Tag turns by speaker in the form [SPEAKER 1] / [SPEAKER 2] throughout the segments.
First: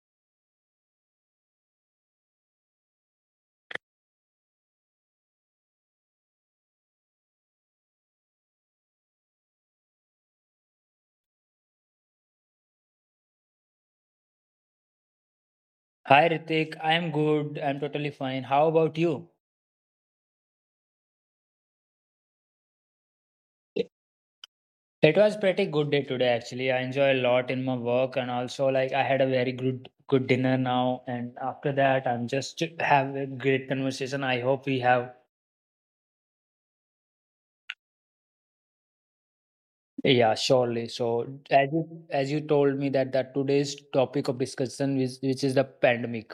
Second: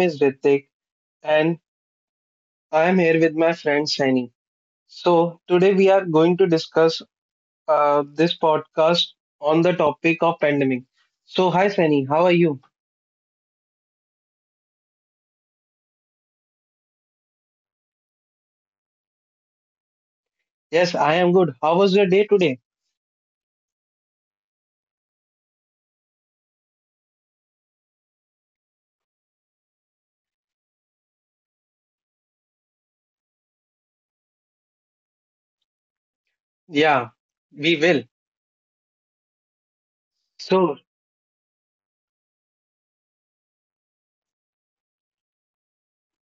[SPEAKER 1] is Ritik and I am here with my friend Shani. So, today we are going to discuss this podcast on the topic of pandemic. So, hi Shani, how are you?
[SPEAKER 2] Hi Ritik, I'm good. I'm totally fine. How about you?
[SPEAKER 1] Yes, I am good. How was your day today?
[SPEAKER 2] It was pretty good day today actually. I enjoy a lot in my work and also like I had a very good dinner now, and after that I'm just have a great conversation. I hope we have
[SPEAKER 1] Yeah, we will.
[SPEAKER 2] yeah, surely.
[SPEAKER 1] So,
[SPEAKER 2] So as you told me that today's topic of discussion is which is the pandemic,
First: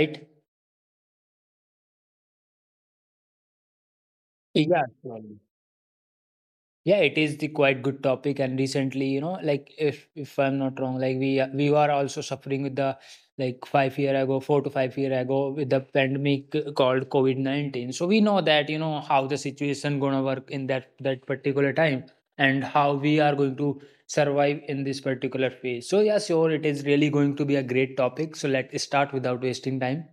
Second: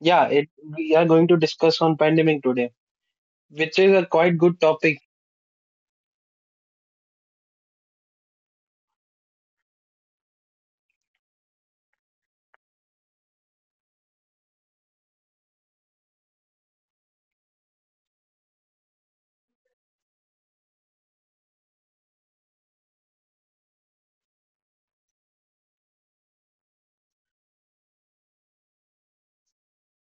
[SPEAKER 1] yeah, we are going to discuss on pandemic today, which is a quite good
[SPEAKER 2] Yeah,
[SPEAKER 1] topic.
[SPEAKER 2] surely. Yeah, it is the quite good topic. And recently, you know, like if I'm not wrong, like we were also suffering with the like 5 years ago, 4 to 5 years ago, with the pandemic called COVID 19. So we know that you know how the situation gonna work in that particular time, and how we are going to survive in this particular phase. So yeah, sure, it is really going to be a great topic. So let's start without wasting time.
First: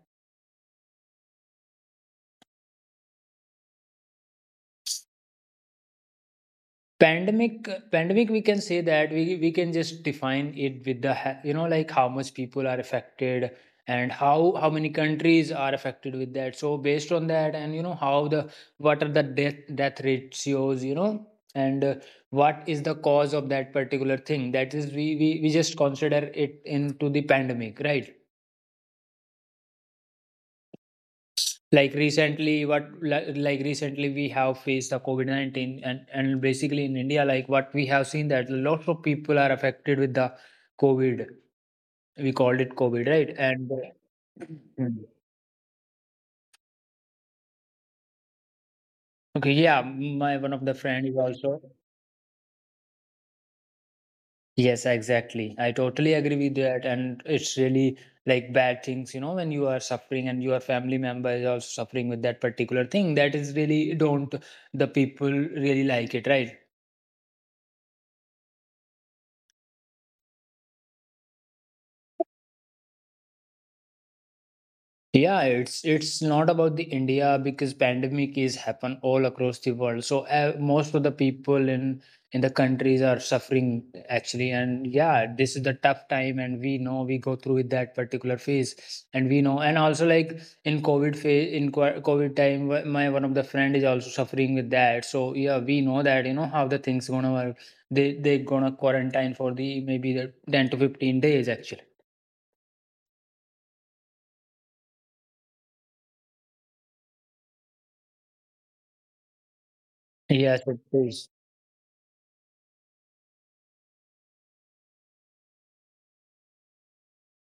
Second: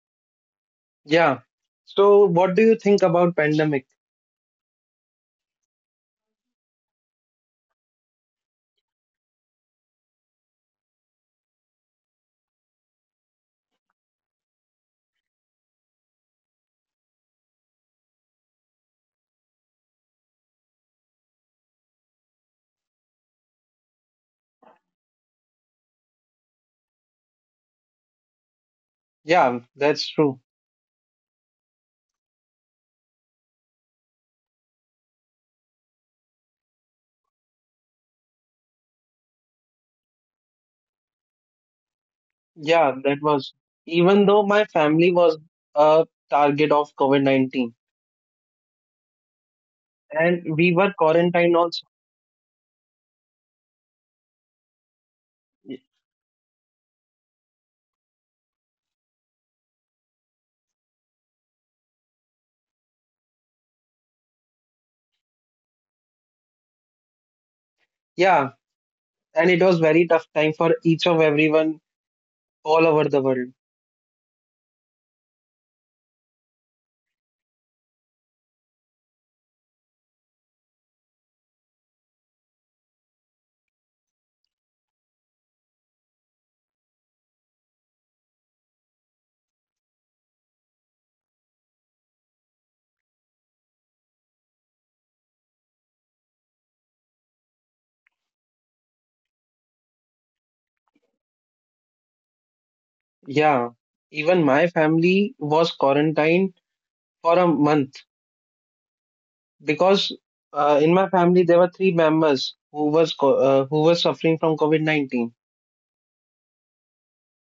[SPEAKER 1] Yeah. So, what do you think about pandemic?
[SPEAKER 2] Pandemic we can say that we can just define it with the you know like how much people are affected, and how many countries are affected with that. So based on that, and you know how the, what are the death ratios, you know, and what is the cause of that particular thing, that is we just consider it into the pandemic, right?
[SPEAKER 1] Yeah, that's true.
[SPEAKER 2] Like recently what, like recently we have faced the covid-19, and basically in india, like what we have seen that lots of people are affected with the covid. We called it
[SPEAKER 1] Yeah,
[SPEAKER 2] covid,
[SPEAKER 1] that
[SPEAKER 2] right?
[SPEAKER 1] was
[SPEAKER 2] And
[SPEAKER 1] even though my
[SPEAKER 2] mm.
[SPEAKER 1] family was a target of COVID-19
[SPEAKER 2] Okay, yeah. My
[SPEAKER 1] and
[SPEAKER 2] one of
[SPEAKER 1] we
[SPEAKER 2] the
[SPEAKER 1] were
[SPEAKER 2] friend is
[SPEAKER 1] quarantined
[SPEAKER 2] also,
[SPEAKER 1] also.
[SPEAKER 2] yes exactly, I totally agree with that, and it's really like bad things, you know, when you are suffering and your family member is also suffering with that particular thing, that is really don't, the people really like it, right?
[SPEAKER 1] Yeah, and it was very tough time for each of everyone all over the world.
[SPEAKER 2] Yeah, it's not about the India because pandemic is happen all across the world. So most of the people in the countries are suffering actually, and yeah, this is the tough time, and we know we go through with that particular phase, and we know, and also like in COVID phase, COVID time, my one of the friend is also suffering with that. So yeah, we know that you know how the things gonna work. They gonna quarantine for the maybe the 10 to 15 days actually.
[SPEAKER 1] Yeah, even my family was quarantined for a month because
[SPEAKER 2] Yes, it
[SPEAKER 1] in my
[SPEAKER 2] is.
[SPEAKER 1] family there were three members who was suffering from COVID-19.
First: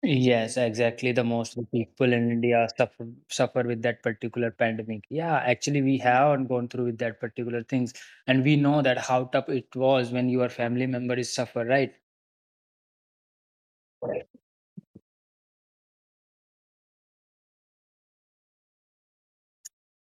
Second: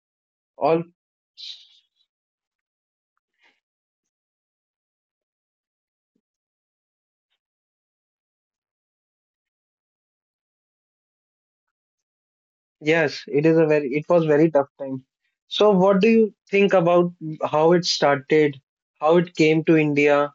[SPEAKER 2] Yes,
[SPEAKER 1] All
[SPEAKER 2] exactly. The most of people in India suffer with that particular pandemic. Yeah, actually, we have gone through with that particular things, and we know that how tough it was when your family member is suffer, right?
[SPEAKER 1] Yes, it was very tough time. So what do you think about how it started, how it came to India?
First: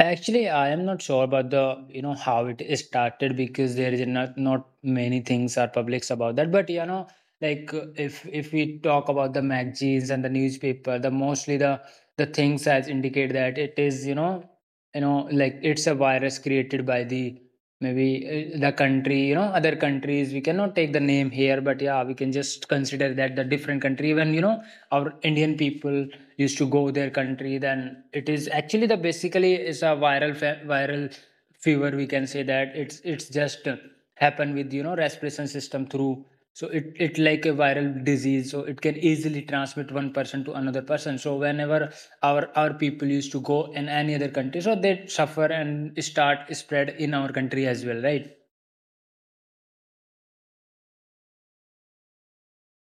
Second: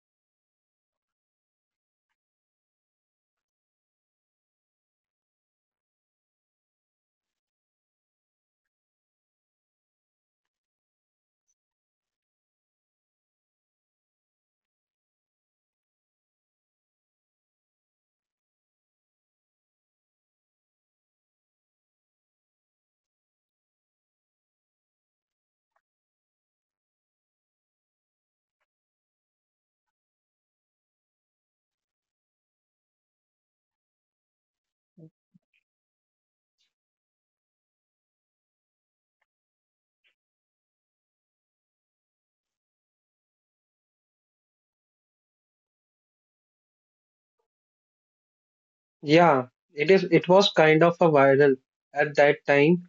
[SPEAKER 2] Actually, I am not sure about the, you know, how it is started, because there is not many things are publics about that. But you know, like if we talk about the magazines and the newspaper, the mostly the things as indicate that it is, you know, you know, like it's a virus created by the maybe, the country, you know, other countries, we cannot take the name here, but yeah, we can just consider that the different country. Even, you know, our indian people used to go their country, then it is actually the, basically is a viral fever, we can say that. It's just happen with, you know, respiration system through. So it like a viral disease, so it can easily transmit one person to another person. So whenever our people used to go in any other country, so they suffer and start spread in our country as well, right?
[SPEAKER 1] Yeah, it was kind of a viral at that time.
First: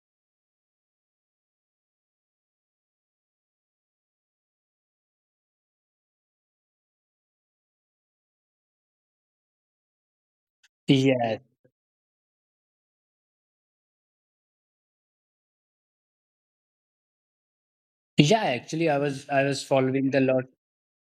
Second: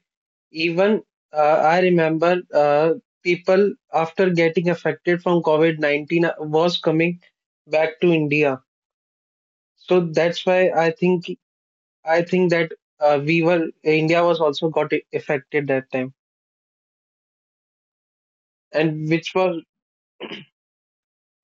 [SPEAKER 1] Even I remember people after getting affected from COVID-19 was coming back to India. So that's why I think
[SPEAKER 2] Yeah.
[SPEAKER 1] I think that we were India was also got affected that time.
[SPEAKER 2] Yeah
[SPEAKER 1] And
[SPEAKER 2] actually, i
[SPEAKER 1] which
[SPEAKER 2] was
[SPEAKER 1] was
[SPEAKER 2] i was following the lot,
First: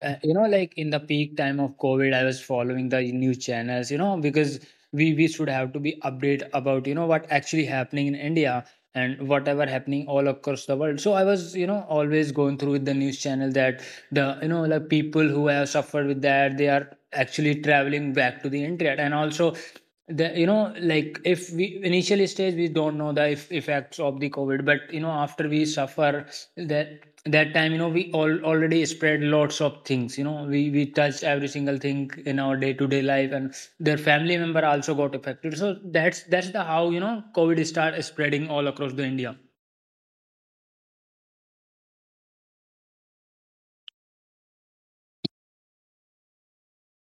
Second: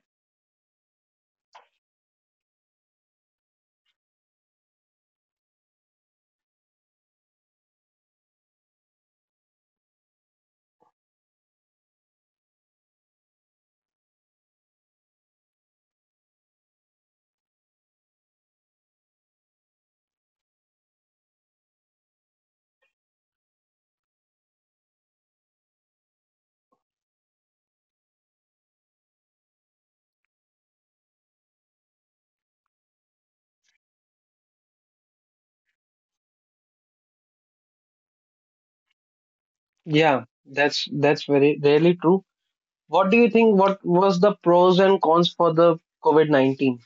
[SPEAKER 2] you know, like in the peak time of covid, I was following the news channels, you know, because we should have to be update about, you know, what actually happening in india, and whatever happening all across the world. So I was, you know, always going through with the news channel that the, you know, like people who have suffered with that, they are actually traveling back to the internet. And also the, you know, like if we initial stage, we don't know the if, effects of the covid. But you know, after we suffer that, that time, you know, we all already spread lots of things, you know, we touched every single thing in our day to day life, and their family member also got affected. So that's the how, you know, covid start spreading all across the india.
[SPEAKER 1] Yeah, that's very really true. What do you think? What was the pros and cons for the COVID 19?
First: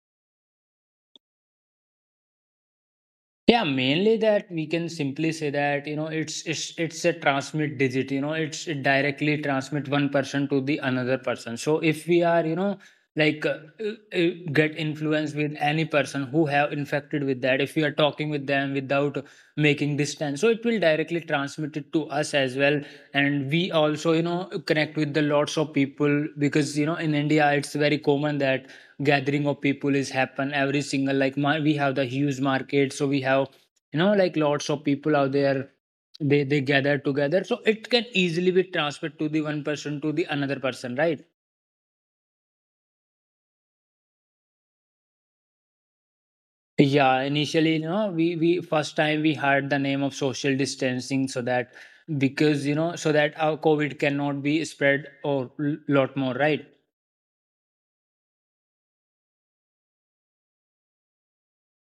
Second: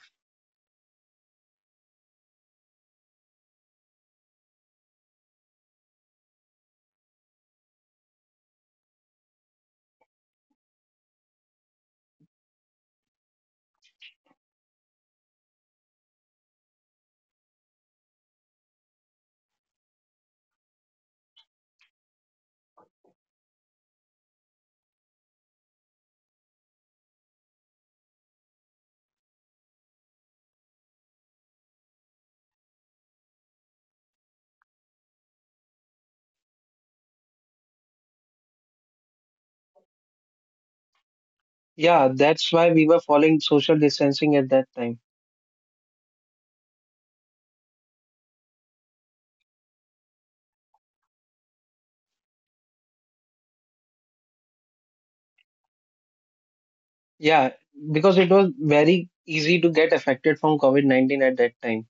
[SPEAKER 2] Yeah, mainly that we can simply say that, you know, it's a transmit digit. You know, it's it directly transmit one person to the another person. So if we are, you know, like get influenced with any person who have infected with that, if we are talking with them without making distance, so it will directly transmit it to us as well. And we also, you know, connect with the lots of people, because you know in India it's very common that gathering of people is happen every single, we have the huge market, so we have, you know, like lots of people out there. They gather together, so it can easily be transferred to the one person to the another person, right?
[SPEAKER 1] Yeah, that's why we were following social distancing at that time.
[SPEAKER 2] Yeah initially, you know, we first time we heard the name of social distancing. So that, because you know, so that our covid cannot be spread or lot more, right?
[SPEAKER 1] Yeah, because it was very easy to get affected from COVID 19 at that time.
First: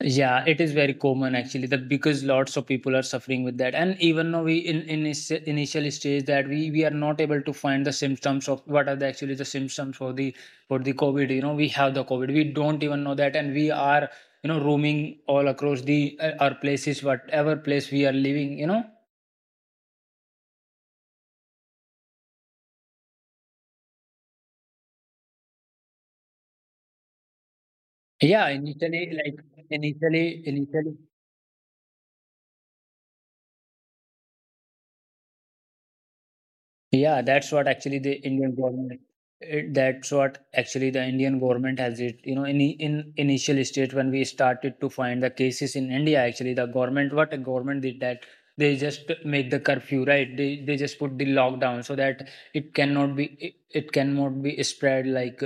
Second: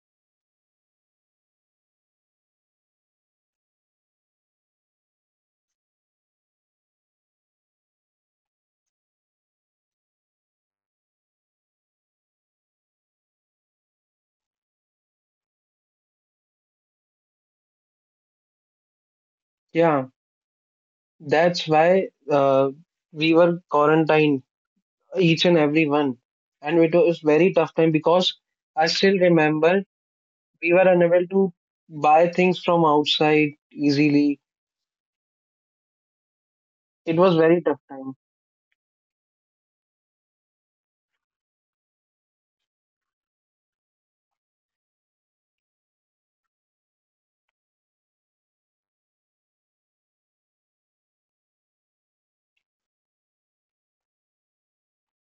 [SPEAKER 2] Yeah, it is very common actually, that because lots of people are suffering with that, and even though we in initial stage that we are not able to find the symptoms of what are the actually the symptoms for the, for the COVID. You know, we have the COVID, we don't even know that, and we are, you know, roaming all across the our places, whatever place we are living. You know,
[SPEAKER 1] Yeah, that's why we were quarantined, each and every one. And it was very tough time because
[SPEAKER 2] yeah,
[SPEAKER 1] I
[SPEAKER 2] initially
[SPEAKER 1] still
[SPEAKER 2] like
[SPEAKER 1] remember
[SPEAKER 2] initially
[SPEAKER 1] we
[SPEAKER 2] initially
[SPEAKER 1] were unable to buy things from outside easily. It
[SPEAKER 2] Yeah,
[SPEAKER 1] was
[SPEAKER 2] that's
[SPEAKER 1] very
[SPEAKER 2] what
[SPEAKER 1] tough
[SPEAKER 2] actually the
[SPEAKER 1] time.
[SPEAKER 2] Indian government. It, that's what actually the Indian government has it. You know, in initial stage when we started to find the cases in India, actually the government, what the government did, that they just make the curfew, right? They just put the lockdown so that it cannot be it, it cannot be spread like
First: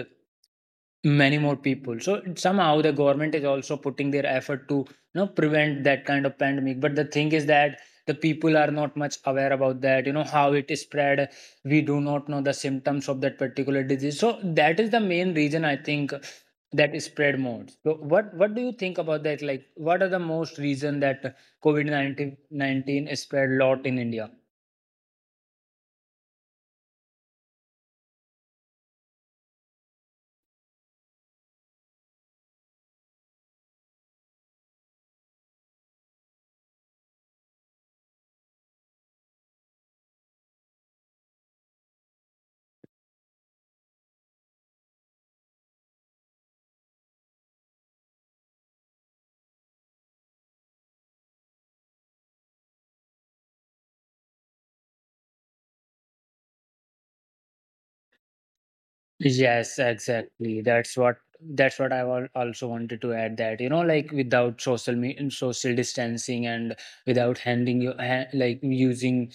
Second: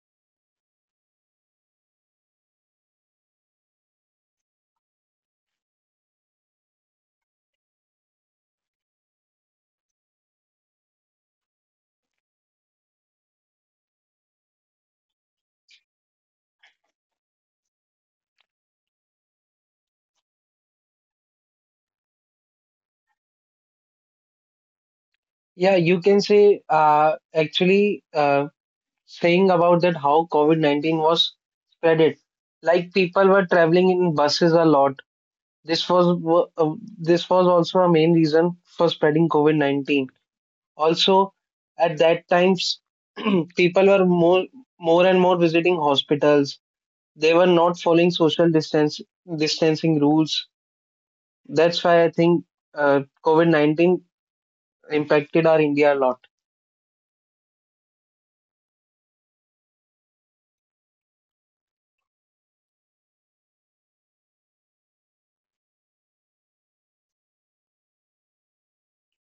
[SPEAKER 2] many more people. So somehow the government is also putting their effort to, you know, prevent that kind of pandemic. But the thing is that the people are not much aware about that, you know, how it is spread. We do not know the symptoms of that particular disease, so that is the main reason I think that is spread more. So what do you think about that, like what are the most reason that covid-19 is spread a lot in india?
[SPEAKER 1] Yeah, you can say actually saying about that how COVID 19 was spreaded. Like people were traveling in buses a lot. This was wo- uh, this was also a main reason for spreading COVID 19. Also, at that times, people were more and more visiting hospitals. They were not following social distance distancing rules. That's why I think COVID 19 impacted our India a lot.
[SPEAKER 2] Yes, exactly. That's what, that's what I also wanted to add, that you know like without social distancing, and without handing your hand, like using,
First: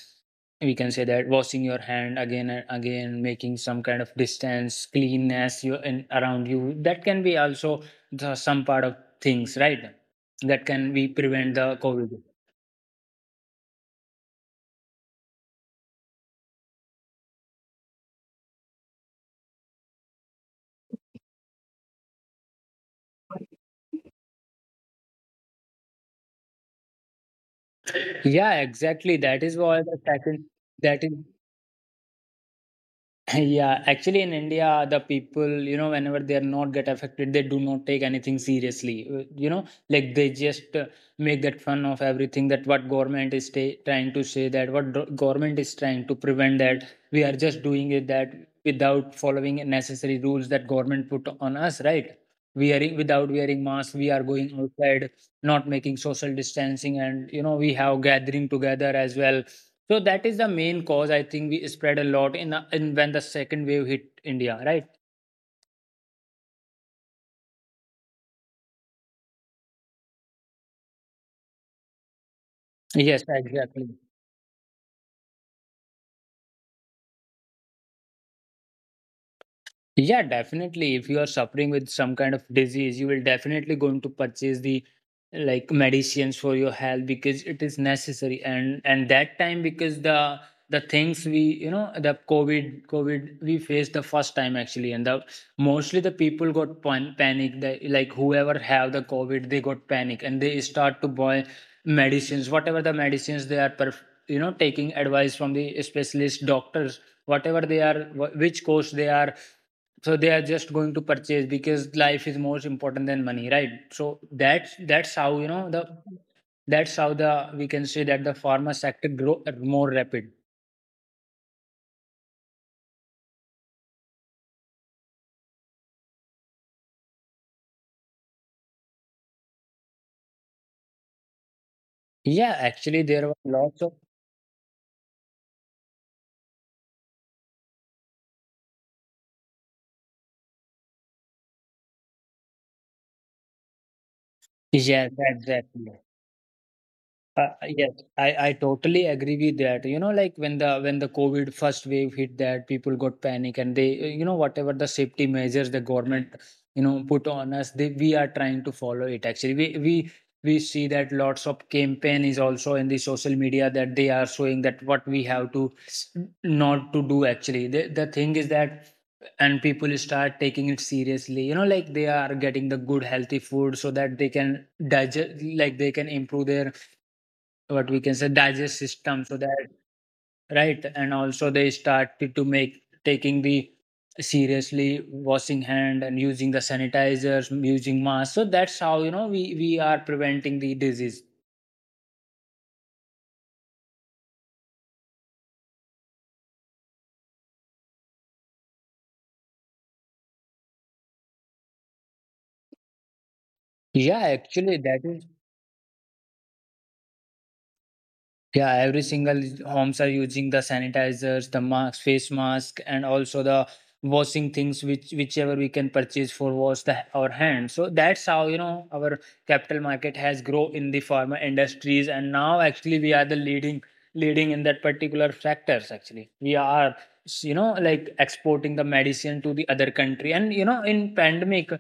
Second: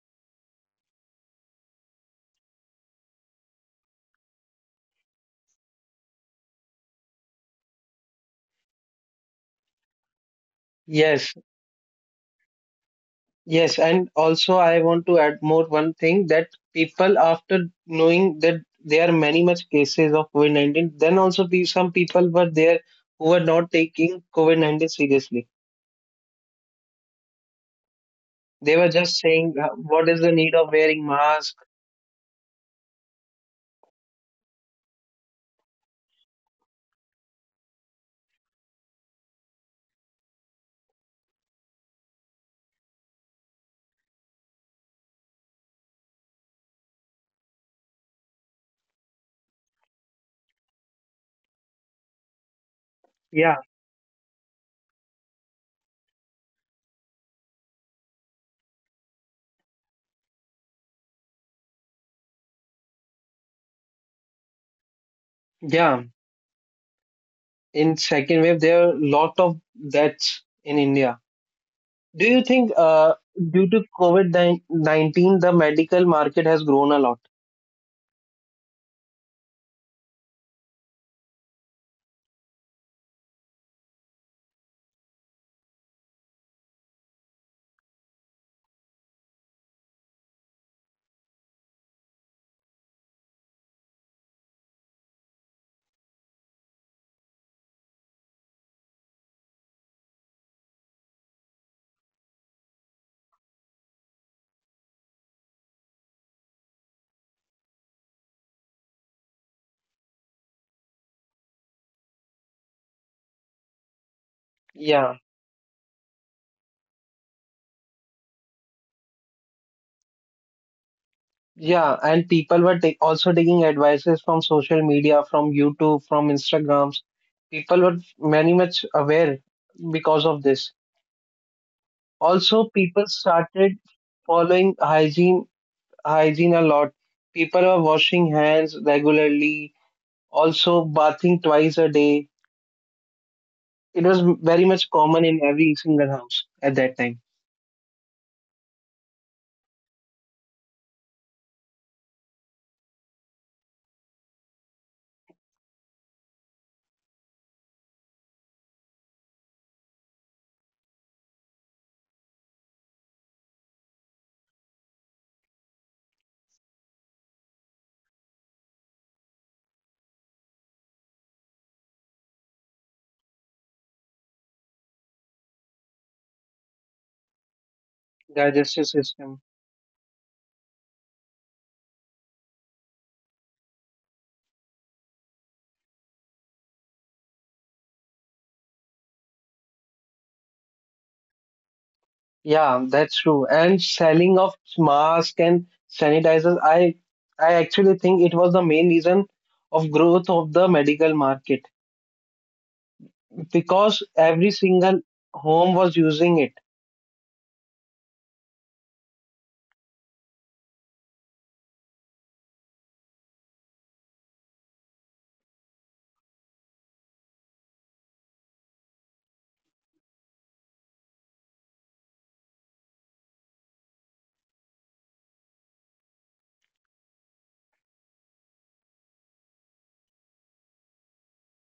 [SPEAKER 2] we can say that, washing your hand again and again, making some kind of distance, cleanness you in around you, that can be also the some part of things, right? That can we
[SPEAKER 1] Yes.
[SPEAKER 2] prevent the covid.
[SPEAKER 1] Yes, and also I want to add more one thing that people after knowing that there are many much cases of COVID-19, then also be some people were there who were not taking COVID-19 seriously.
[SPEAKER 2] Yeah
[SPEAKER 1] They were just
[SPEAKER 2] exactly, that
[SPEAKER 1] saying,
[SPEAKER 2] is what the
[SPEAKER 1] "What is the
[SPEAKER 2] second,
[SPEAKER 1] need of
[SPEAKER 2] that
[SPEAKER 1] wearing
[SPEAKER 2] is.
[SPEAKER 1] mask?"
[SPEAKER 2] Yeah, actually in India, the people, you know, whenever they are not get affected, they do not take anything seriously. You know, like they just make that fun of everything, that what government is ta trying to say, that what government is trying to prevent, that we are just doing it. That without following necessary rules that government put on us, right? We are without
[SPEAKER 1] Yeah,
[SPEAKER 2] wearing masks, we are going outside, not making social distancing, and you know, we have gathering together as well. So that is the main cause I think we spread a lot in when the second wave hit India, right?
[SPEAKER 1] yeah. In second wave, there are lot of deaths in India. Do you think,
[SPEAKER 2] Yes,
[SPEAKER 1] due
[SPEAKER 2] exactly.
[SPEAKER 1] to COVID-19, the medical market has grown a lot?
[SPEAKER 2] Yeah, definitely. If you are suffering with some kind of disease, you will definitely going to purchase the like medicines for your health, because it is necessary. And that time, because the things we, you know, the COVID we faced the first time actually, and the mostly the people got panic. The like whoever have the COVID, they got panic and they start to buy medicines, whatever the medicines they are you know, taking advice from the specialist doctors, whatever they are which course they are. So they are just going to purchase, because life is more important than money, right? So that's how,
[SPEAKER 1] Yeah.
[SPEAKER 2] you know, the, that's how the, we can say that the pharma sector grow more rapid.
[SPEAKER 1] Yeah, and people were also taking advices from social media, from YouTube, from Instagrams. People were very much aware because of this.
[SPEAKER 2] Yeah
[SPEAKER 1] Also,
[SPEAKER 2] actually,
[SPEAKER 1] people
[SPEAKER 2] there were lots
[SPEAKER 1] started
[SPEAKER 2] of,
[SPEAKER 1] following hygiene a lot. People were washing hands regularly, also bathing twice a day. It was very much
[SPEAKER 2] yes
[SPEAKER 1] common in every
[SPEAKER 2] exactly.
[SPEAKER 1] single house at that time.
[SPEAKER 2] Yes, I totally agree with that. You know, like when the COVID first wave hit, that people got panic and they, you know, whatever the safety measures the government, you know, put on us, they we are trying to follow it. Actually, we see that lots of campaign is also in the social media that they are showing that what we have to not to do. Actually, the thing is that and people start taking it seriously, you know, like they are getting the good healthy food so that they can digest, like they can improve their, what we can say, digest
[SPEAKER 1] Digestive
[SPEAKER 2] system so
[SPEAKER 1] system.
[SPEAKER 2] that right. And also they started to make taking the seriously washing hand and using the sanitizers, using masks. So that's how, you know, we are preventing the disease.
[SPEAKER 1] Yeah, that's true. And selling of masks and sanitizers, I actually think it was the main reason of growth of the medical market because
[SPEAKER 2] yeah
[SPEAKER 1] every
[SPEAKER 2] actually that
[SPEAKER 1] single
[SPEAKER 2] is
[SPEAKER 1] home was using it.
[SPEAKER 2] Yeah, every single homes are using the sanitizers, the mask, face mask, and also the washing things, which whichever we can purchase for wash the our hands. So that's how, you know, our capital market has grown in the pharma industries, and now actually we are the leading in that particular sectors. Actually, we are, you know, like exporting the medicine to the other country, and you know, in pandemic.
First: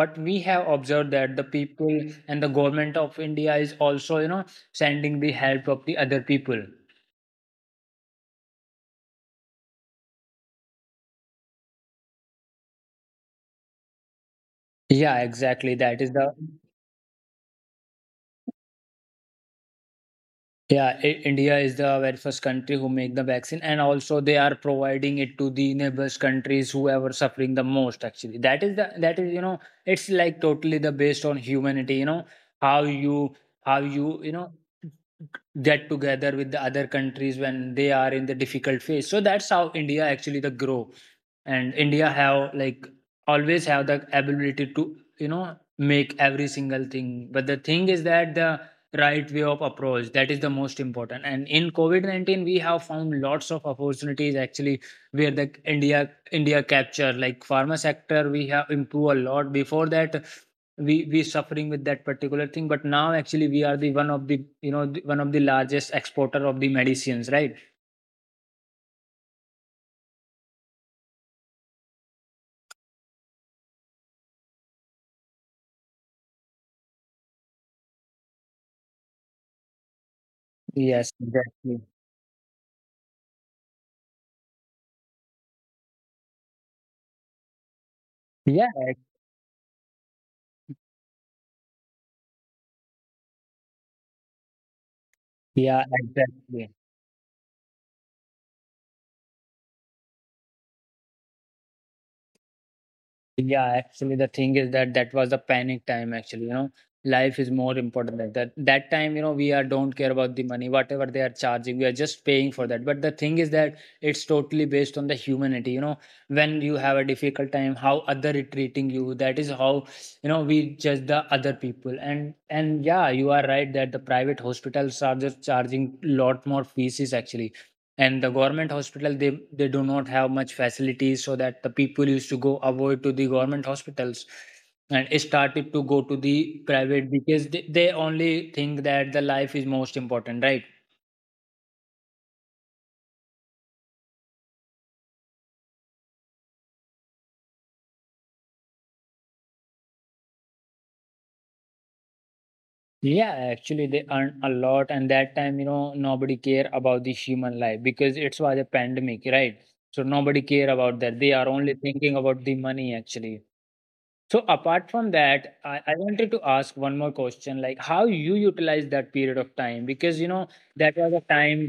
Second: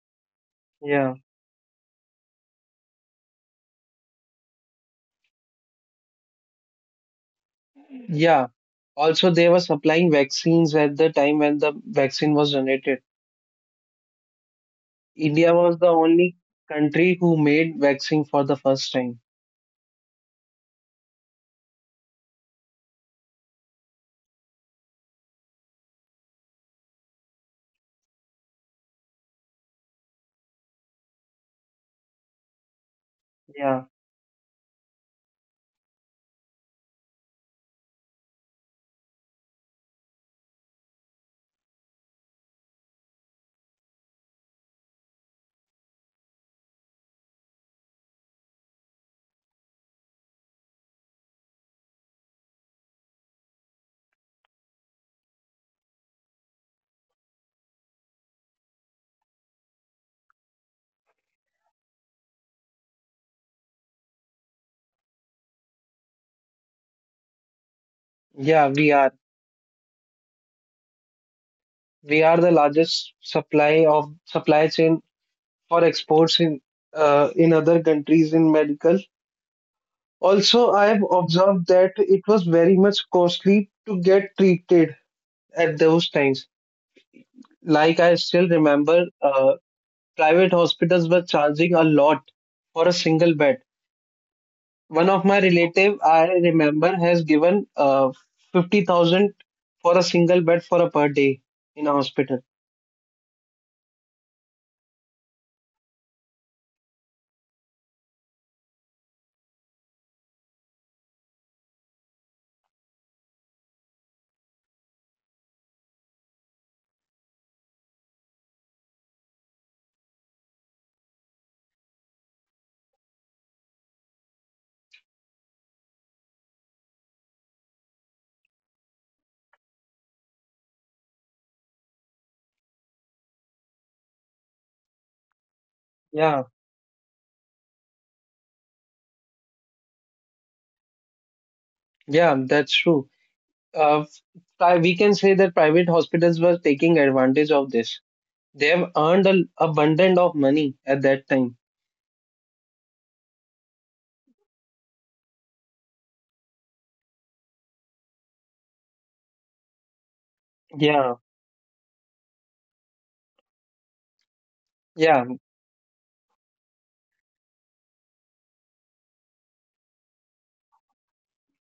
[SPEAKER 2] What we have observed
[SPEAKER 1] Yeah.
[SPEAKER 2] that the people and the government of India is also, you know, sending the help of the other people.
[SPEAKER 1] Yeah. Also, they were supplying vaccines at the time when the vaccine was generated.
[SPEAKER 2] Yeah,
[SPEAKER 1] India was
[SPEAKER 2] exactly,
[SPEAKER 1] the
[SPEAKER 2] that is
[SPEAKER 1] only
[SPEAKER 2] the.
[SPEAKER 1] country who made vaccine for the first time.
[SPEAKER 2] Yeah, India is the very first country who make the vaccine, and also they are providing it to the neighbors countries whoever suffering the most. Actually, that is the, that is, you know, it's like totally the based on humanity. You know, how you,
[SPEAKER 1] Yeah.
[SPEAKER 2] how you, you know, get together with the other countries when they are in the difficult phase. So that's how india actually the grow, and india have like always have the ability to, you know, make every single thing. But the thing is that the right way of approach, that is the most important. And in covid-19 we have found lots of opportunities, actually, where the india capture, like pharma sector we have improved a lot. Before that, we suffering with that particular thing, but now actually we are the one of the, you know, the, one of the largest exporter of the medicines, right?
[SPEAKER 1] Yeah, we are. We are the largest supply chain for exports in other countries in medical. Also, I have
[SPEAKER 2] Yes,
[SPEAKER 1] observed
[SPEAKER 2] exactly.
[SPEAKER 1] that it was very much costly to get treated at those times. Like I still
[SPEAKER 2] Yeah, ex-,
[SPEAKER 1] remember, uh, private hospitals were charging a lot for a single bed. One of my
[SPEAKER 2] yeah,
[SPEAKER 1] relative, I
[SPEAKER 2] exactly.
[SPEAKER 1] remember, has given 50,000 for a single bed for a per day in a hospital.
[SPEAKER 2] Yeah, actually, the thing is that that was the panic time. Actually, you know, life is more important than that. That time, you know, we are don't care about the money, whatever they are charging, we are just paying for that. But the thing is that it's totally based on the humanity. You know, when you have a difficult time, how other is treating you, that is how, you know, we judge the other people. And yeah, you are right that the private hospitals are just charging lot more fees, actually, and the government hospital, they do not have much facilities so that the people used to go avoid to the government hospitals and started to go
[SPEAKER 1] Yeah,
[SPEAKER 2] to the private because they only think that the life is most important, right?
[SPEAKER 1] yeah, that's true. Uh, we can say that private hospitals were taking advantage of this. They have earned an abundant of money at that time.
[SPEAKER 2] Yeah, actually they earn a lot, and that time, you know, nobody care about the human life because it was a pandemic, right? So nobody care
[SPEAKER 1] Yeah,
[SPEAKER 2] about that, they are only thinking about the money, actually. So apart from
[SPEAKER 1] yeah,
[SPEAKER 2] that, I wanted to ask one more question, like how you utilize that period of time, because you know that was a time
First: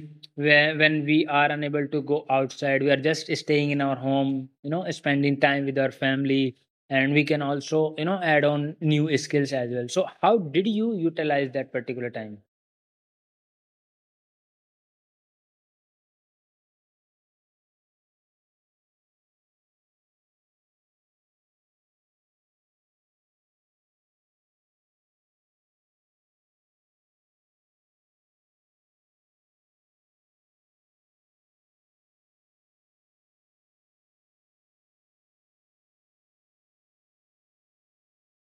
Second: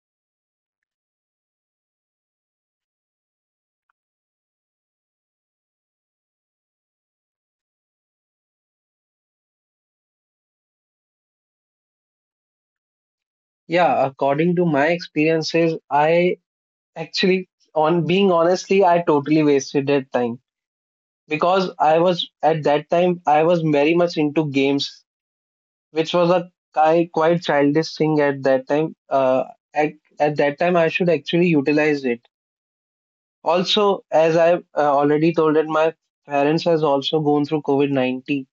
[SPEAKER 2] where when we are unable to go outside, we are just staying in our home, you know, spending time with our family, and we can also, you know, add on new skills as well. So how did you utilize that particular time?
[SPEAKER 1] yeah. According to my experiences, I, actually, on being honestly, I totally wasted that time because I was at that time I was very much into games, which was a quite childish thing at that time. At, at that time, I should actually utilize it. Also, as I've already told it, my parents has also gone through COVID-19.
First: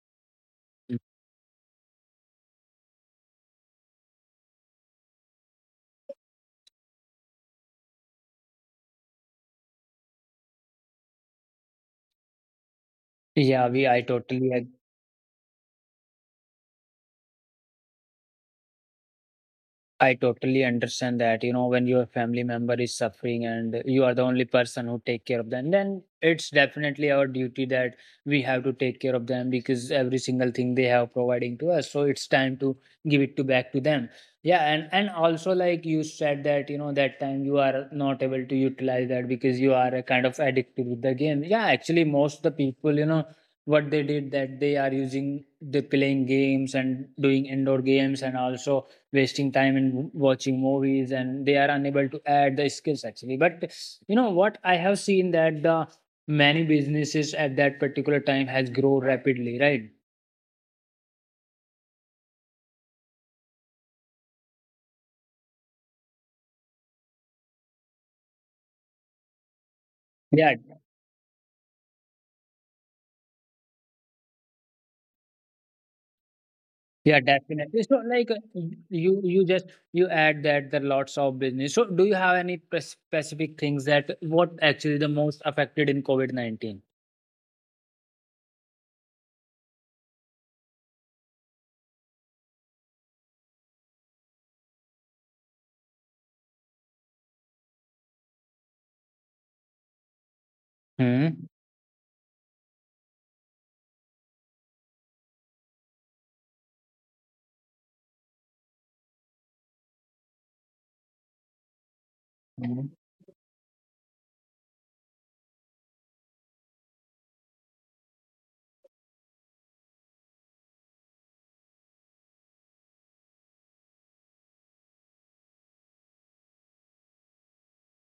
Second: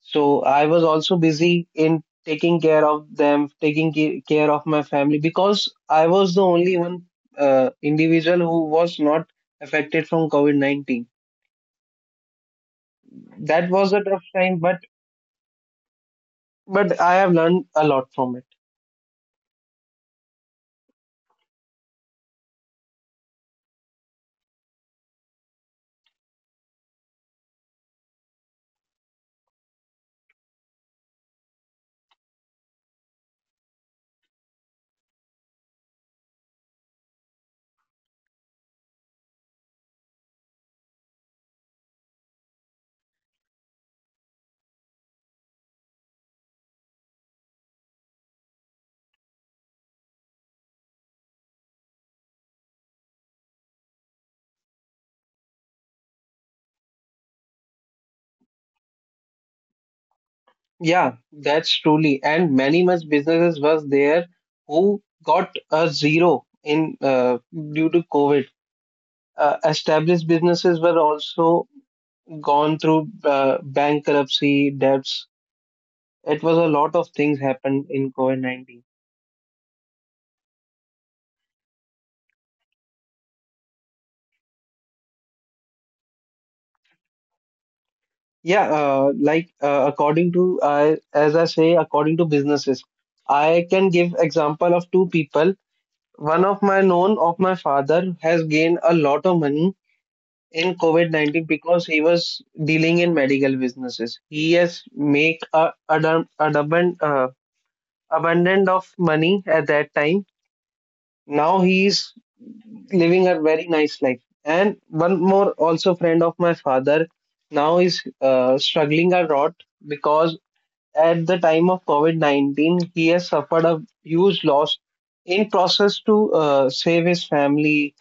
[SPEAKER 1] So I was also busy in taking care of them, taking care of my family because I was the only one individual who was not affected from COVID-19.
[SPEAKER 2] Yeah,
[SPEAKER 1] That
[SPEAKER 2] we
[SPEAKER 1] was
[SPEAKER 2] I
[SPEAKER 1] a tough
[SPEAKER 2] totally
[SPEAKER 1] time,
[SPEAKER 2] agree.
[SPEAKER 1] but I have learned a lot from it.
[SPEAKER 2] I totally understand that, you know, when your family member is suffering and you are the only person who take care of them, then it's definitely our duty that we have to take care of them because every single thing they have providing to us. So it's time to give it to back to them. Yeah, and also like you said that, you know, that time you are not able to utilize that because you are a kind of addicted with the game. Yeah, actually most the people, you know, what they did that they are using the playing games and doing indoor games and also wasting time in watching movies, and they are unable to add the skills, actually. But you know what I have seen, that the many businesses at that particular time has grown rapidly, right?
[SPEAKER 1] Yeah, that's truly. And many much businesses was there who got a zero in due to COVID. Established
[SPEAKER 2] Yeah.
[SPEAKER 1] businesses were also gone through bankruptcy, debts. It was a lot of
[SPEAKER 2] Yeah,
[SPEAKER 1] things
[SPEAKER 2] definitely.
[SPEAKER 1] happened
[SPEAKER 2] So,
[SPEAKER 1] in
[SPEAKER 2] like,
[SPEAKER 1] COVID-19.
[SPEAKER 2] you just you add that there are lots of business. So do you have any pre- specific things that what actually the most affected in covid-19?
[SPEAKER 1] Yeah, like according to as I say, according to businesses, I can give example of two people. One of my known of my father has gained a lot of money in COVID-19 because he was dealing in medical businesses. He has make a abundant of money at that time. Now he's living a very nice life. And one more also friend of my father now is struggling a lot because at the time of COVID-19 he has suffered a huge loss in process to save his family.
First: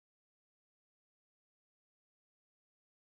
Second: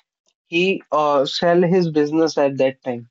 [SPEAKER 1] He sell his business at that time.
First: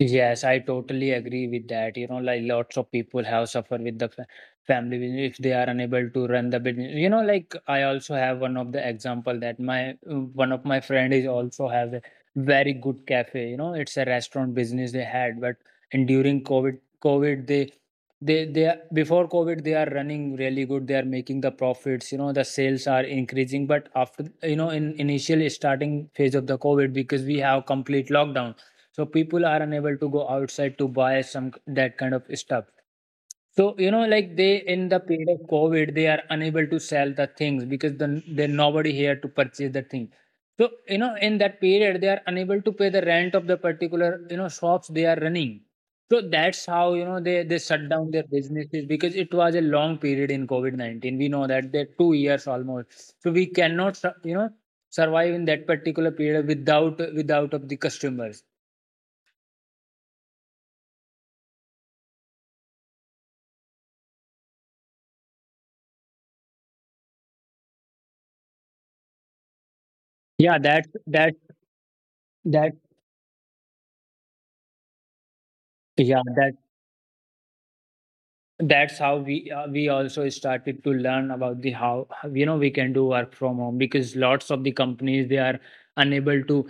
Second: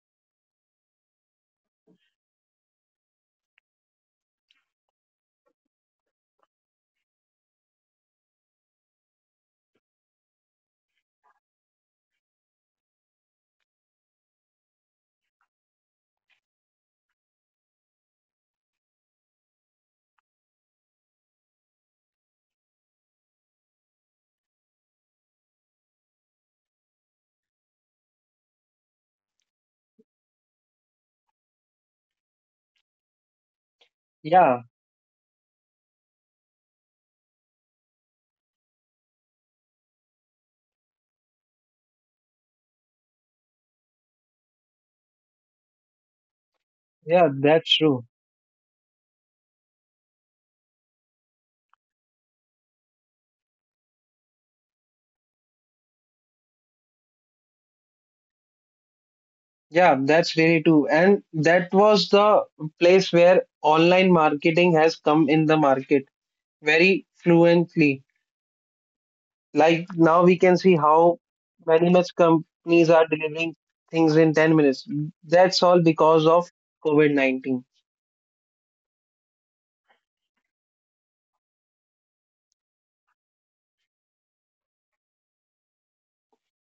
[SPEAKER 2] Yes, I totally agree with that. You know, like lots of people have suffered with the fa- family business if they are unable to run the business. You know, like I also have one of the example that my one of my friend is also have a very good cafe. You know, it's a restaurant business they had, but and during COVID, COVID they are, before COVID they are running really good. They are making the profits. You know, the sales are increasing, but after, you know, in initial starting phase of the COVID, because we have complete lockdown, so people are unable to go outside to buy some that kind of stuff. So, you know, like they,
[SPEAKER 1] Yeah,
[SPEAKER 2] in the period of covid, they are unable to sell the things because then there nobody here to purchase the thing. So, you know, in that period they are unable to pay the rent of the particular, you know, shops they are running. So that's how, you know,
[SPEAKER 1] yeah,
[SPEAKER 2] they
[SPEAKER 1] that's
[SPEAKER 2] shut
[SPEAKER 1] true.
[SPEAKER 2] down their businesses because it was a long period in covid-19, we know that they're 2 years almost, so we cannot sur-, you know, survive in that particular period without of the customers.
[SPEAKER 1] Yeah, that's really true. And that was the place where online marketing has come in the market very fluently. Like now we
[SPEAKER 2] yeah
[SPEAKER 1] can see
[SPEAKER 2] that
[SPEAKER 1] how
[SPEAKER 2] that
[SPEAKER 1] many much
[SPEAKER 2] that
[SPEAKER 1] companies are delivering things in 10 minutes. That's all
[SPEAKER 2] Yeah,
[SPEAKER 1] because of
[SPEAKER 2] that
[SPEAKER 1] COVID-19.
[SPEAKER 2] that's how we, we also started to learn about the how, you know, we can do work from home because lots of the companies they are unable to,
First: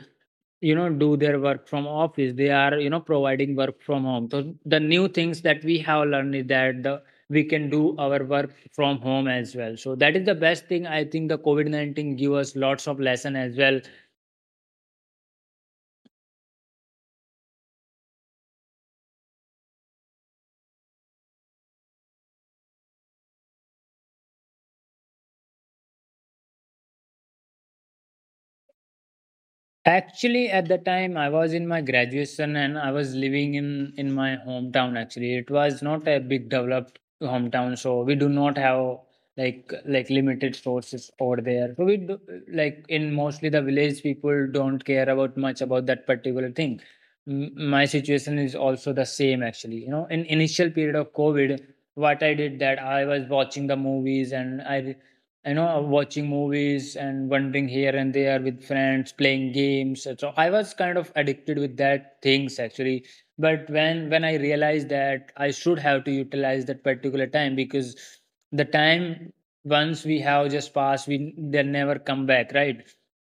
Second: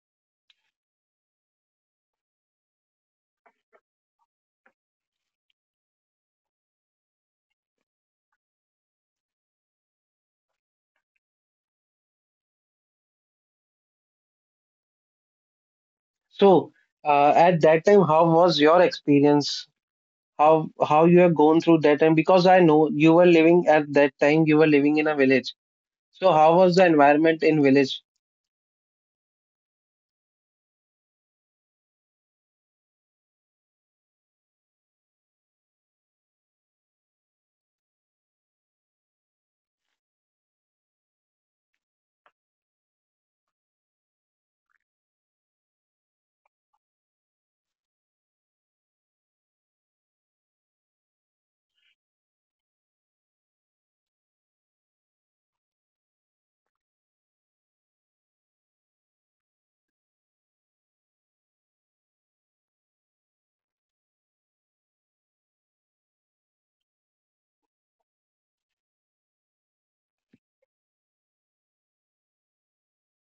[SPEAKER 2] you know, do their work from office, they are, you know, providing work from home. So the new things that we have learned is that the we can do our work from home as well. So that is the best thing, I think, the covid-19 give us lots of lesson as well.
[SPEAKER 1] So at that time, how was your experience? How you have gone through that time? Because I know you were living at that time, you were living in a village. So how was the environment in village?
[SPEAKER 2] Actually, at the time I was in my graduation and I was living in my hometown actually. It was not a big developed hometown, so we do not have like, limited sources over there. So we do, like in mostly the village people don't care about much about that particular thing. My situation is also the same, actually. You know, in initial period of COVID, what I did that I was watching the movies and I, you know, watching movies and wandering here and there with friends, playing games. So I was kind of addicted with that things, actually. But when I realized that I should have to utilize that particular time, because the time once we have just passed, we they never come back, right?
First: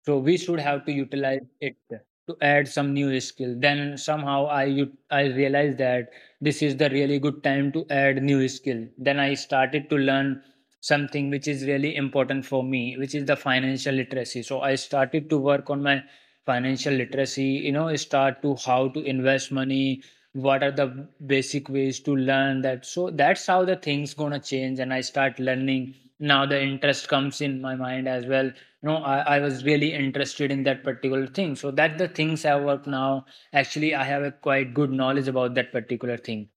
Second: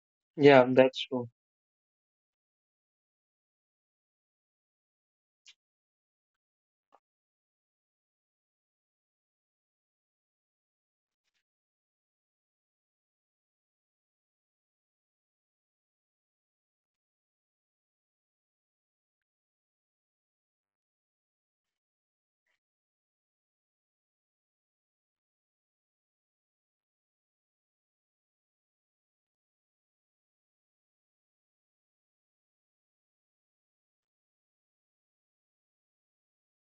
[SPEAKER 2] So we should
[SPEAKER 1] Yeah,
[SPEAKER 2] have to
[SPEAKER 1] that's true.
[SPEAKER 2] utilize it to add some new skill. Then somehow I ut-, I realized that this is the really good time to add new skill. Then I started to learn something which is really important for me, which is the financial literacy. So I started to work on my financial literacy, you know, start to how to invest money, what are the basic ways to learn that. So that's how the things gonna change, and I start learning. Now the interest comes in my mind as well, you know. I was really interested in that particular thing, so that the things I work now. Actually, I have a quite good knowledge about that particular thing.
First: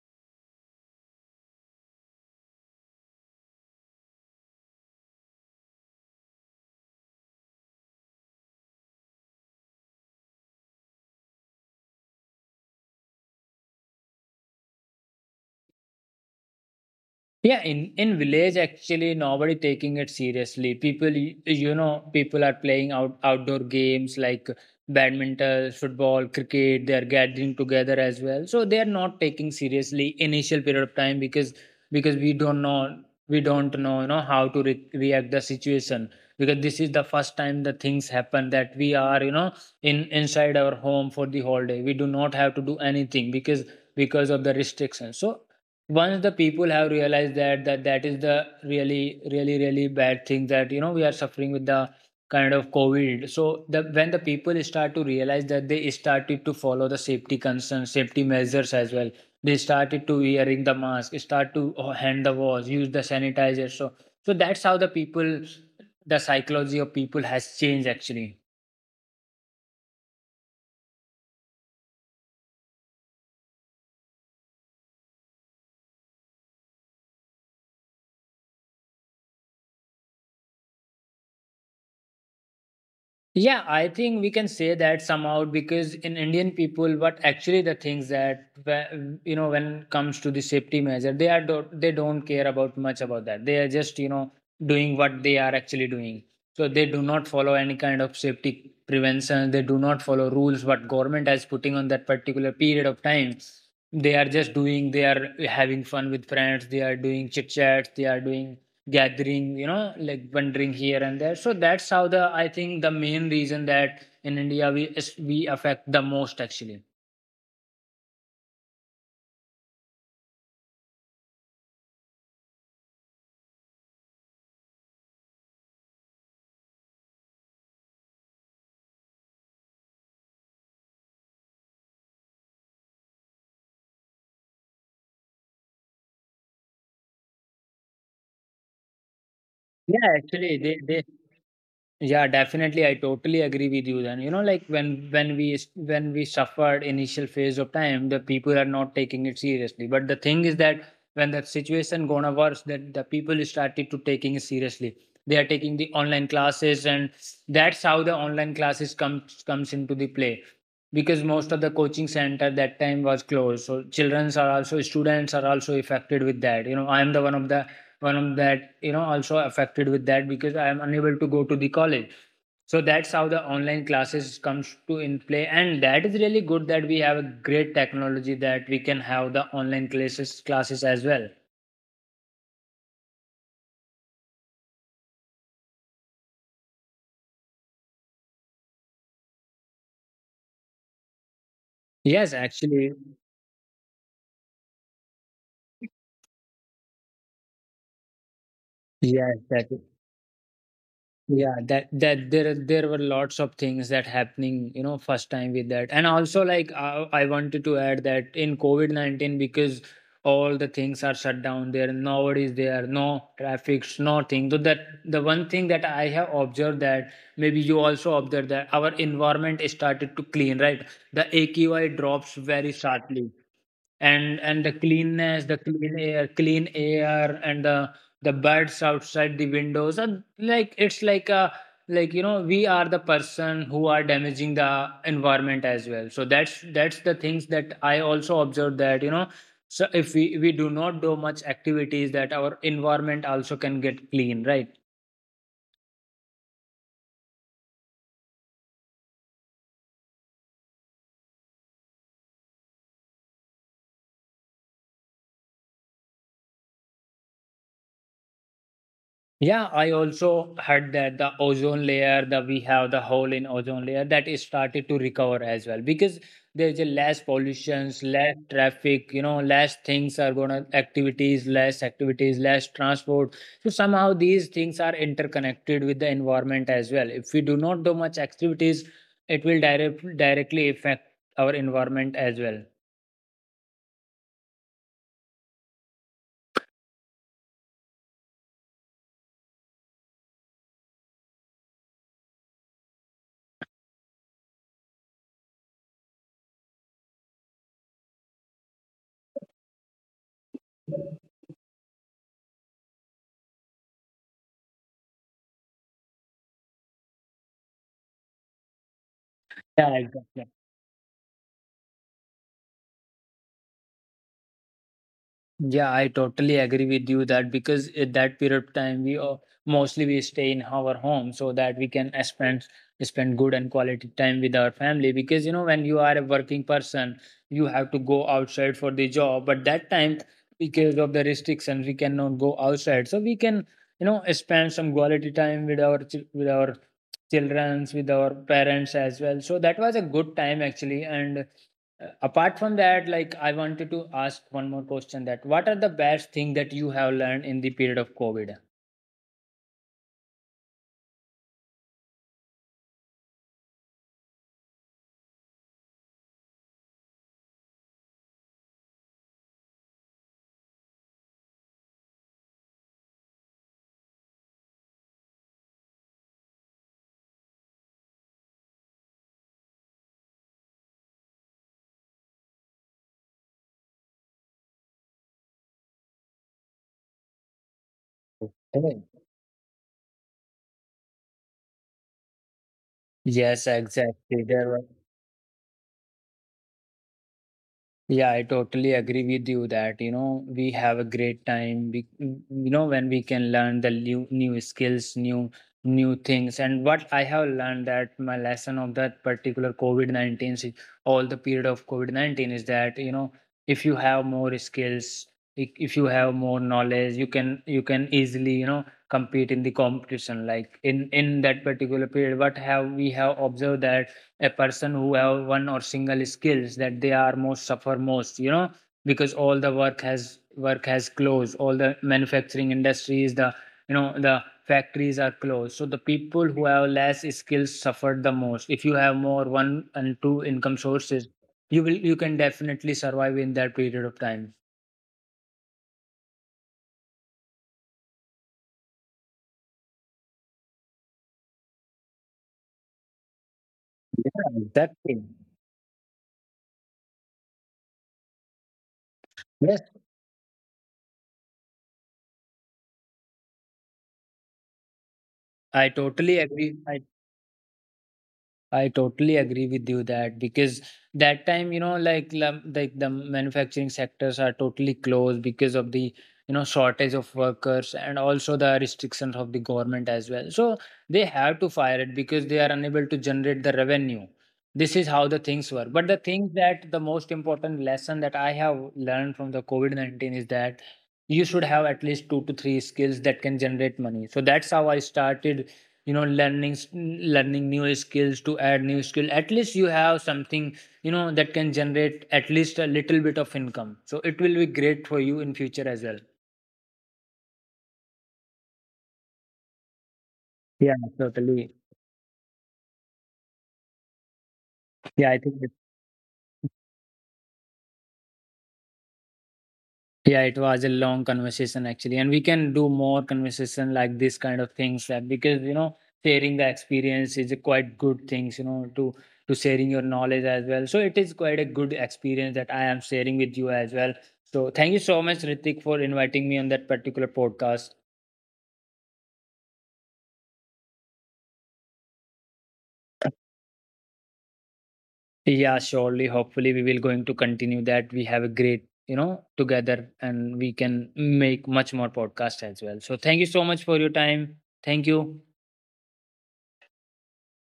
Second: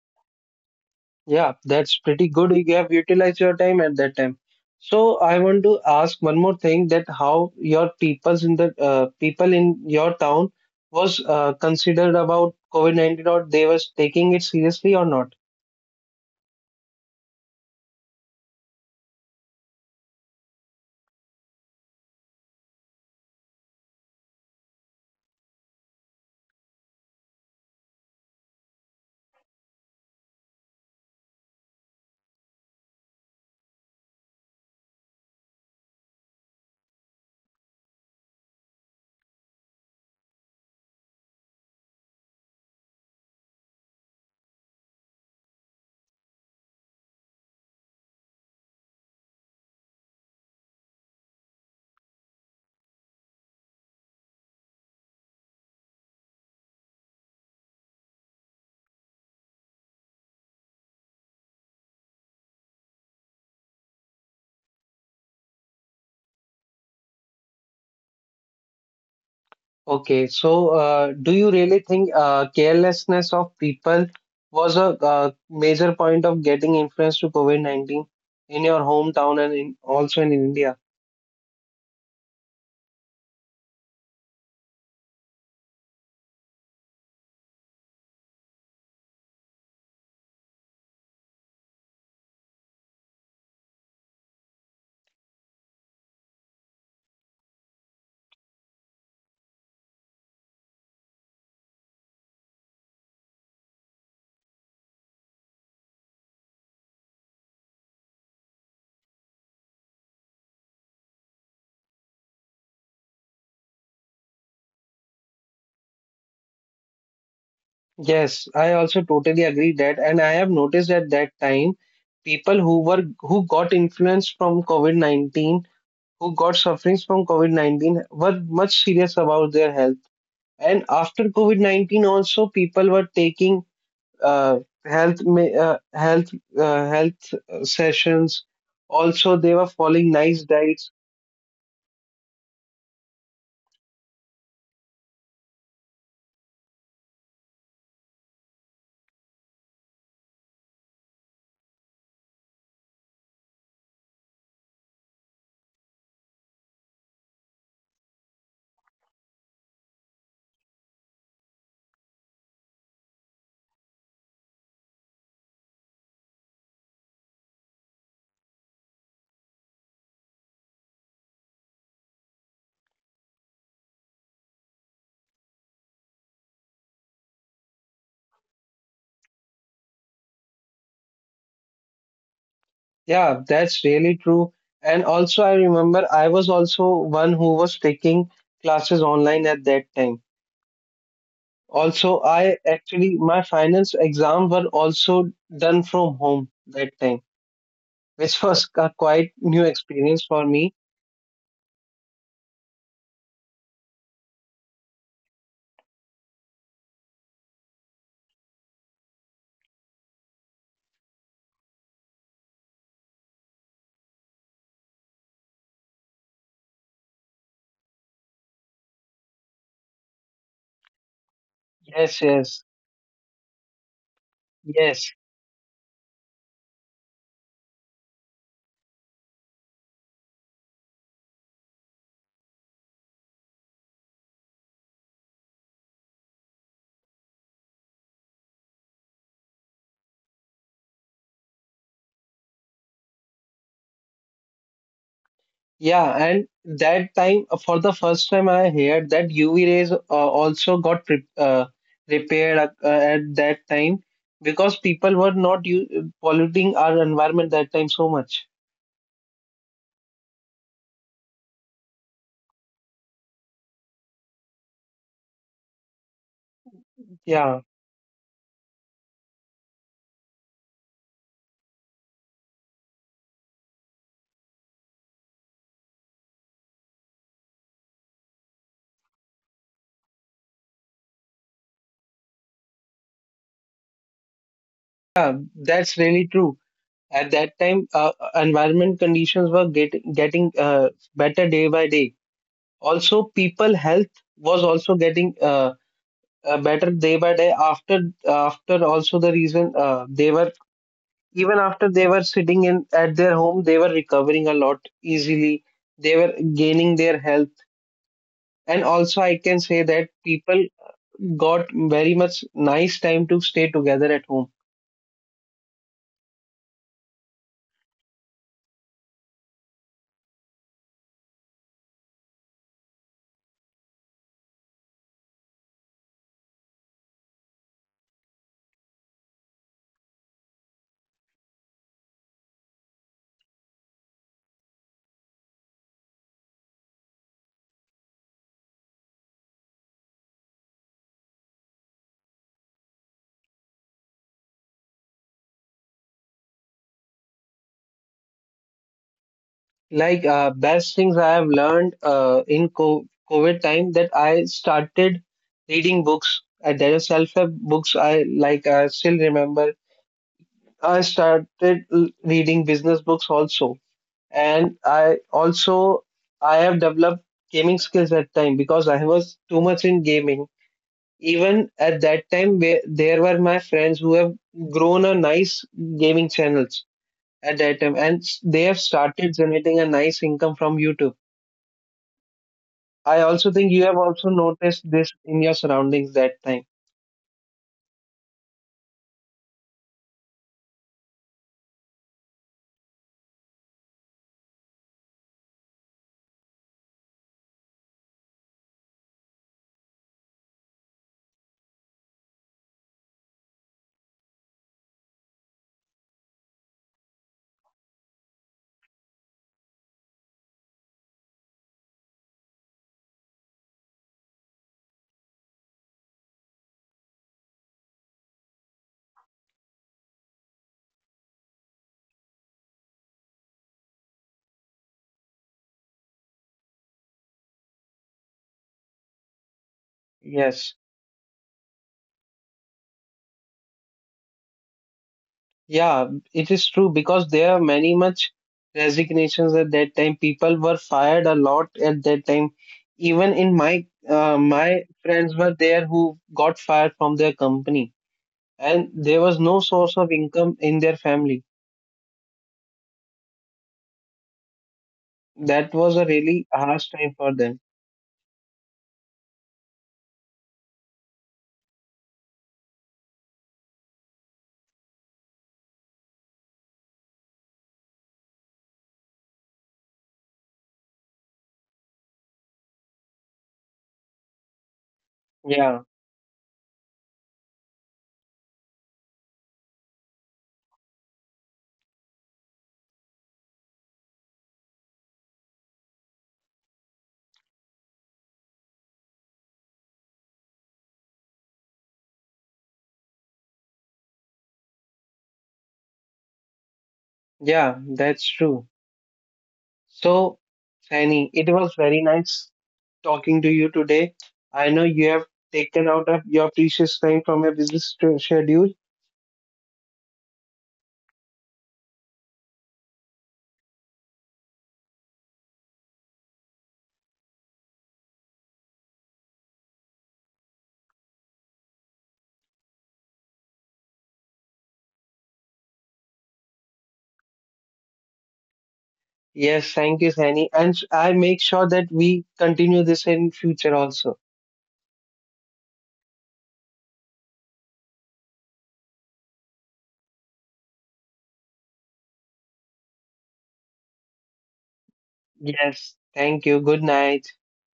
[SPEAKER 1] Yeah, that's pretty good. You have utilized your time at that time. So I want to ask one more thing that how your peoples in the people in your town was considered about COVID-19 or they was taking it seriously or not?
[SPEAKER 2] Yeah, in village actually nobody taking it seriously. People, you know, people are playing out outdoor games like badminton, football, cricket. They are gathering together as well, so they are not taking seriously initial period of time, because we don't know, you know, how to re- react the situation, because this is the first time the things happen that we are, you know, in inside our home for the whole day. We do not have to do anything because of the restrictions. So once the people have realized that that is the really bad thing that we are suffering with the kind of covid. So the when the people start to realize that, they started to follow the safety concerns, safety measures as well. They started to wearing the mask, start to hand the wash, use the sanitizer. So that's how the psychology of people has changed actually.
[SPEAKER 1] Okay, so do you really think carelessness of people was a major point of getting influence to COVID-19 in your hometown and also in India?
[SPEAKER 2] Yeah, I think we can say that somehow because in Indian people, what actually the things that you know, when it comes to the safety measure, they are do they don't care about much about that. They are just, you know, doing what they are actually doing. So they do not follow any kind of safety prevention. They do not follow rules what government has putting on that particular period of time. They are just doing. They are having fun with friends. They are doing chit chats. They are doing gathering, you know, like wandering here and there. So that's how the, I think, the main reason that in india we affect the most actually.
[SPEAKER 1] Yes, I also totally agree that, and I have noticed at that time people who got influenced from COVID-19, who got sufferings from COVID-19, were much serious about their health. And after COVID-19, also people were taking uh, health ma- health health sessions. Also, they were
[SPEAKER 2] Yeah,
[SPEAKER 1] following nice
[SPEAKER 2] actually, they,
[SPEAKER 1] diets.
[SPEAKER 2] they yeah, definitely. I totally agree with you then. You know, like when when we suffered initial phase of time, the people are not taking it seriously. But the thing is that when the situation gonna worse, that the people started to taking it seriously. They are taking the online classes, and that's how the online classes comes into the play. Because most of the coaching center that time was closed, so childrens are also, students are also affected with that. You know, I am the one of that, you know, also affected with that because I am unable to go to the college. So that's how the online classes comes to in play, and that is really good that we have a great technology that we can have the online classes as well.
[SPEAKER 1] Yeah, that's really true. And also, I remember I was also one who was taking classes online at that time. Also,
[SPEAKER 2] Yes,
[SPEAKER 1] I,
[SPEAKER 2] actually.
[SPEAKER 1] actually, my finance exam were also done from home that time, which was a quite
[SPEAKER 2] Yes
[SPEAKER 1] new
[SPEAKER 2] that,
[SPEAKER 1] experience for me.
[SPEAKER 2] yeah, that there were lots of things that happening, you know, first time with that. And also, like I wanted to add that in covid-19 because all the things are shut down there, nobody is there, no traffics, nothing. So that the one thing that I have observed that, maybe you also observed, that our environment started to clean, right? The aqi
[SPEAKER 1] Yes,
[SPEAKER 2] drops
[SPEAKER 1] yes,
[SPEAKER 2] very sharply. And the
[SPEAKER 1] yes.
[SPEAKER 2] cleanness, the clean air, and the birds outside the windows, and like it's like a, like, you know, we are the person who are damaging the environment as well. So that's the things that I also observed that, you know, so if we do not do much activities, that our environment also can get clean, right?
[SPEAKER 1] Yeah, and that time for the first time I heard that UV rays also got pre repaired at that time because people were not u polluting our environment that time so much.
[SPEAKER 2] Yeah, I also heard that the ozone layer, that we have the hole in ozone layer, that is started to recover as well because there's a less
[SPEAKER 1] Yeah,
[SPEAKER 2] pollutions, less traffic, you know, less things are gonna activities, less transport. So somehow these things are interconnected with the environment as well. If we do not do much activities, it will directly affect our environment as well.
[SPEAKER 1] yeah, that's really true. At that time, environment conditions were getting better day by day. Also, people health was also getting better day by day. After, also, the reason they were even after they were sitting in at their home, they were recovering a lot easily. They were gaining their health, and also I can say
[SPEAKER 2] Yeah,
[SPEAKER 1] that
[SPEAKER 2] exactly.
[SPEAKER 1] people got very much nice time to stay together at home.
[SPEAKER 2] Yeah, I totally agree with you that, because at that period of time, we are mostly we stay in our home so that we can spend good and quality time with our family, because you know, when you are a working person, you have to go outside for the job. But that time, because of the restrictions, we cannot go outside, so we can, you know, spend some quality time with our with our childrens, with our parents as well. So that was a good time actually. And apart from that, like I wanted to ask one more question, that what are the best thing that you have learned in the period of covid.
[SPEAKER 1] Like best things I have learned in COVID time that I started reading books. And there are self-help books I like. I still remember. I started reading business books also, and I have developed gaming skills at time because I was too much in gaming. Even at that time, where there were my friends who have grown a nice gaming channels at that time, and they have
[SPEAKER 2] Okay.
[SPEAKER 1] started generating a nice income from YouTube. I also
[SPEAKER 2] Yes,
[SPEAKER 1] think you have also
[SPEAKER 2] exactly, there
[SPEAKER 1] noticed
[SPEAKER 2] were.
[SPEAKER 1] this in your surroundings that time.
[SPEAKER 2] Yeah, I totally agree with you that, you know, we have a great time. We, you know, when we can learn the new skills, new things. And what I have learned, that my lesson of that particular COVID-19, all the period of COVID-19 is that, you know, if you have more skills, if you have more knowledge, you can easily, you know, compete in the competition. Like in that particular period, what have we have observed that a person who have one or single skills, that they are most, you know, because all the work has closed, all the manufacturing industries, the, you know, the factories are closed. So the people who have less skills suffered the most. If you have more, one and two
[SPEAKER 1] Yes.
[SPEAKER 2] income sources, you can definitely survive in that period of time.
[SPEAKER 1] Yeah, it is true because there are many much resignations at that time. People were fired a lot at that time. Even in my uh,
[SPEAKER 2] Yeah,
[SPEAKER 1] my
[SPEAKER 2] exactly.
[SPEAKER 1] friends were there who got fired from their company and there was no
[SPEAKER 2] Yes.
[SPEAKER 1] source of income in their family. That
[SPEAKER 2] i
[SPEAKER 1] was a
[SPEAKER 2] totally
[SPEAKER 1] really
[SPEAKER 2] agree
[SPEAKER 1] harsh
[SPEAKER 2] i
[SPEAKER 1] time for them.
[SPEAKER 2] I totally agree with you that because that time, you know, like like the manufacturing sectors are totally closed because of the, you know, shortage of workers and also the restrictions of the government as well. So they have to fire it because they are unable to generate the revenue. This is how the things
[SPEAKER 1] Yeah.
[SPEAKER 2] were. But the thing that the most important lesson that I have learned from the COVID 19 is that you should have at least 2 to 3 skills that can generate money. So that's how I started, you know, learning new skills, to add new skill, at least you have something, you know, that can generate at least a little bit of income. So it will be great for you in future as well.
[SPEAKER 1] Yeah, that's true. So,
[SPEAKER 2] Yeah,
[SPEAKER 1] Fanny, it was
[SPEAKER 2] totally.
[SPEAKER 1] very nice talking to you today. I know you have
[SPEAKER 2] Yeah I think that
[SPEAKER 1] taken out of your precious time from your business schedule.
[SPEAKER 2] Yeah, it was a long conversation actually, and we can do more conversation like this kind of things. That because you know, sharing the experience is a quite good things, you know, to sharing your knowledge as well. So it is quite a good experience that I am sharing with you as well. So thank you so much, Ritik, for inviting me on that particular podcast.
[SPEAKER 1] Yes, thank you, Sani. And I make sure that we continue this in future also.
[SPEAKER 2] Yeah, surely. Hopefully, we will going to continue that. We have a great, you know, together, and we can make much more podcast as well. So thank you so much for your time. Thank you.
[SPEAKER 1] Yes, thank you. Good night.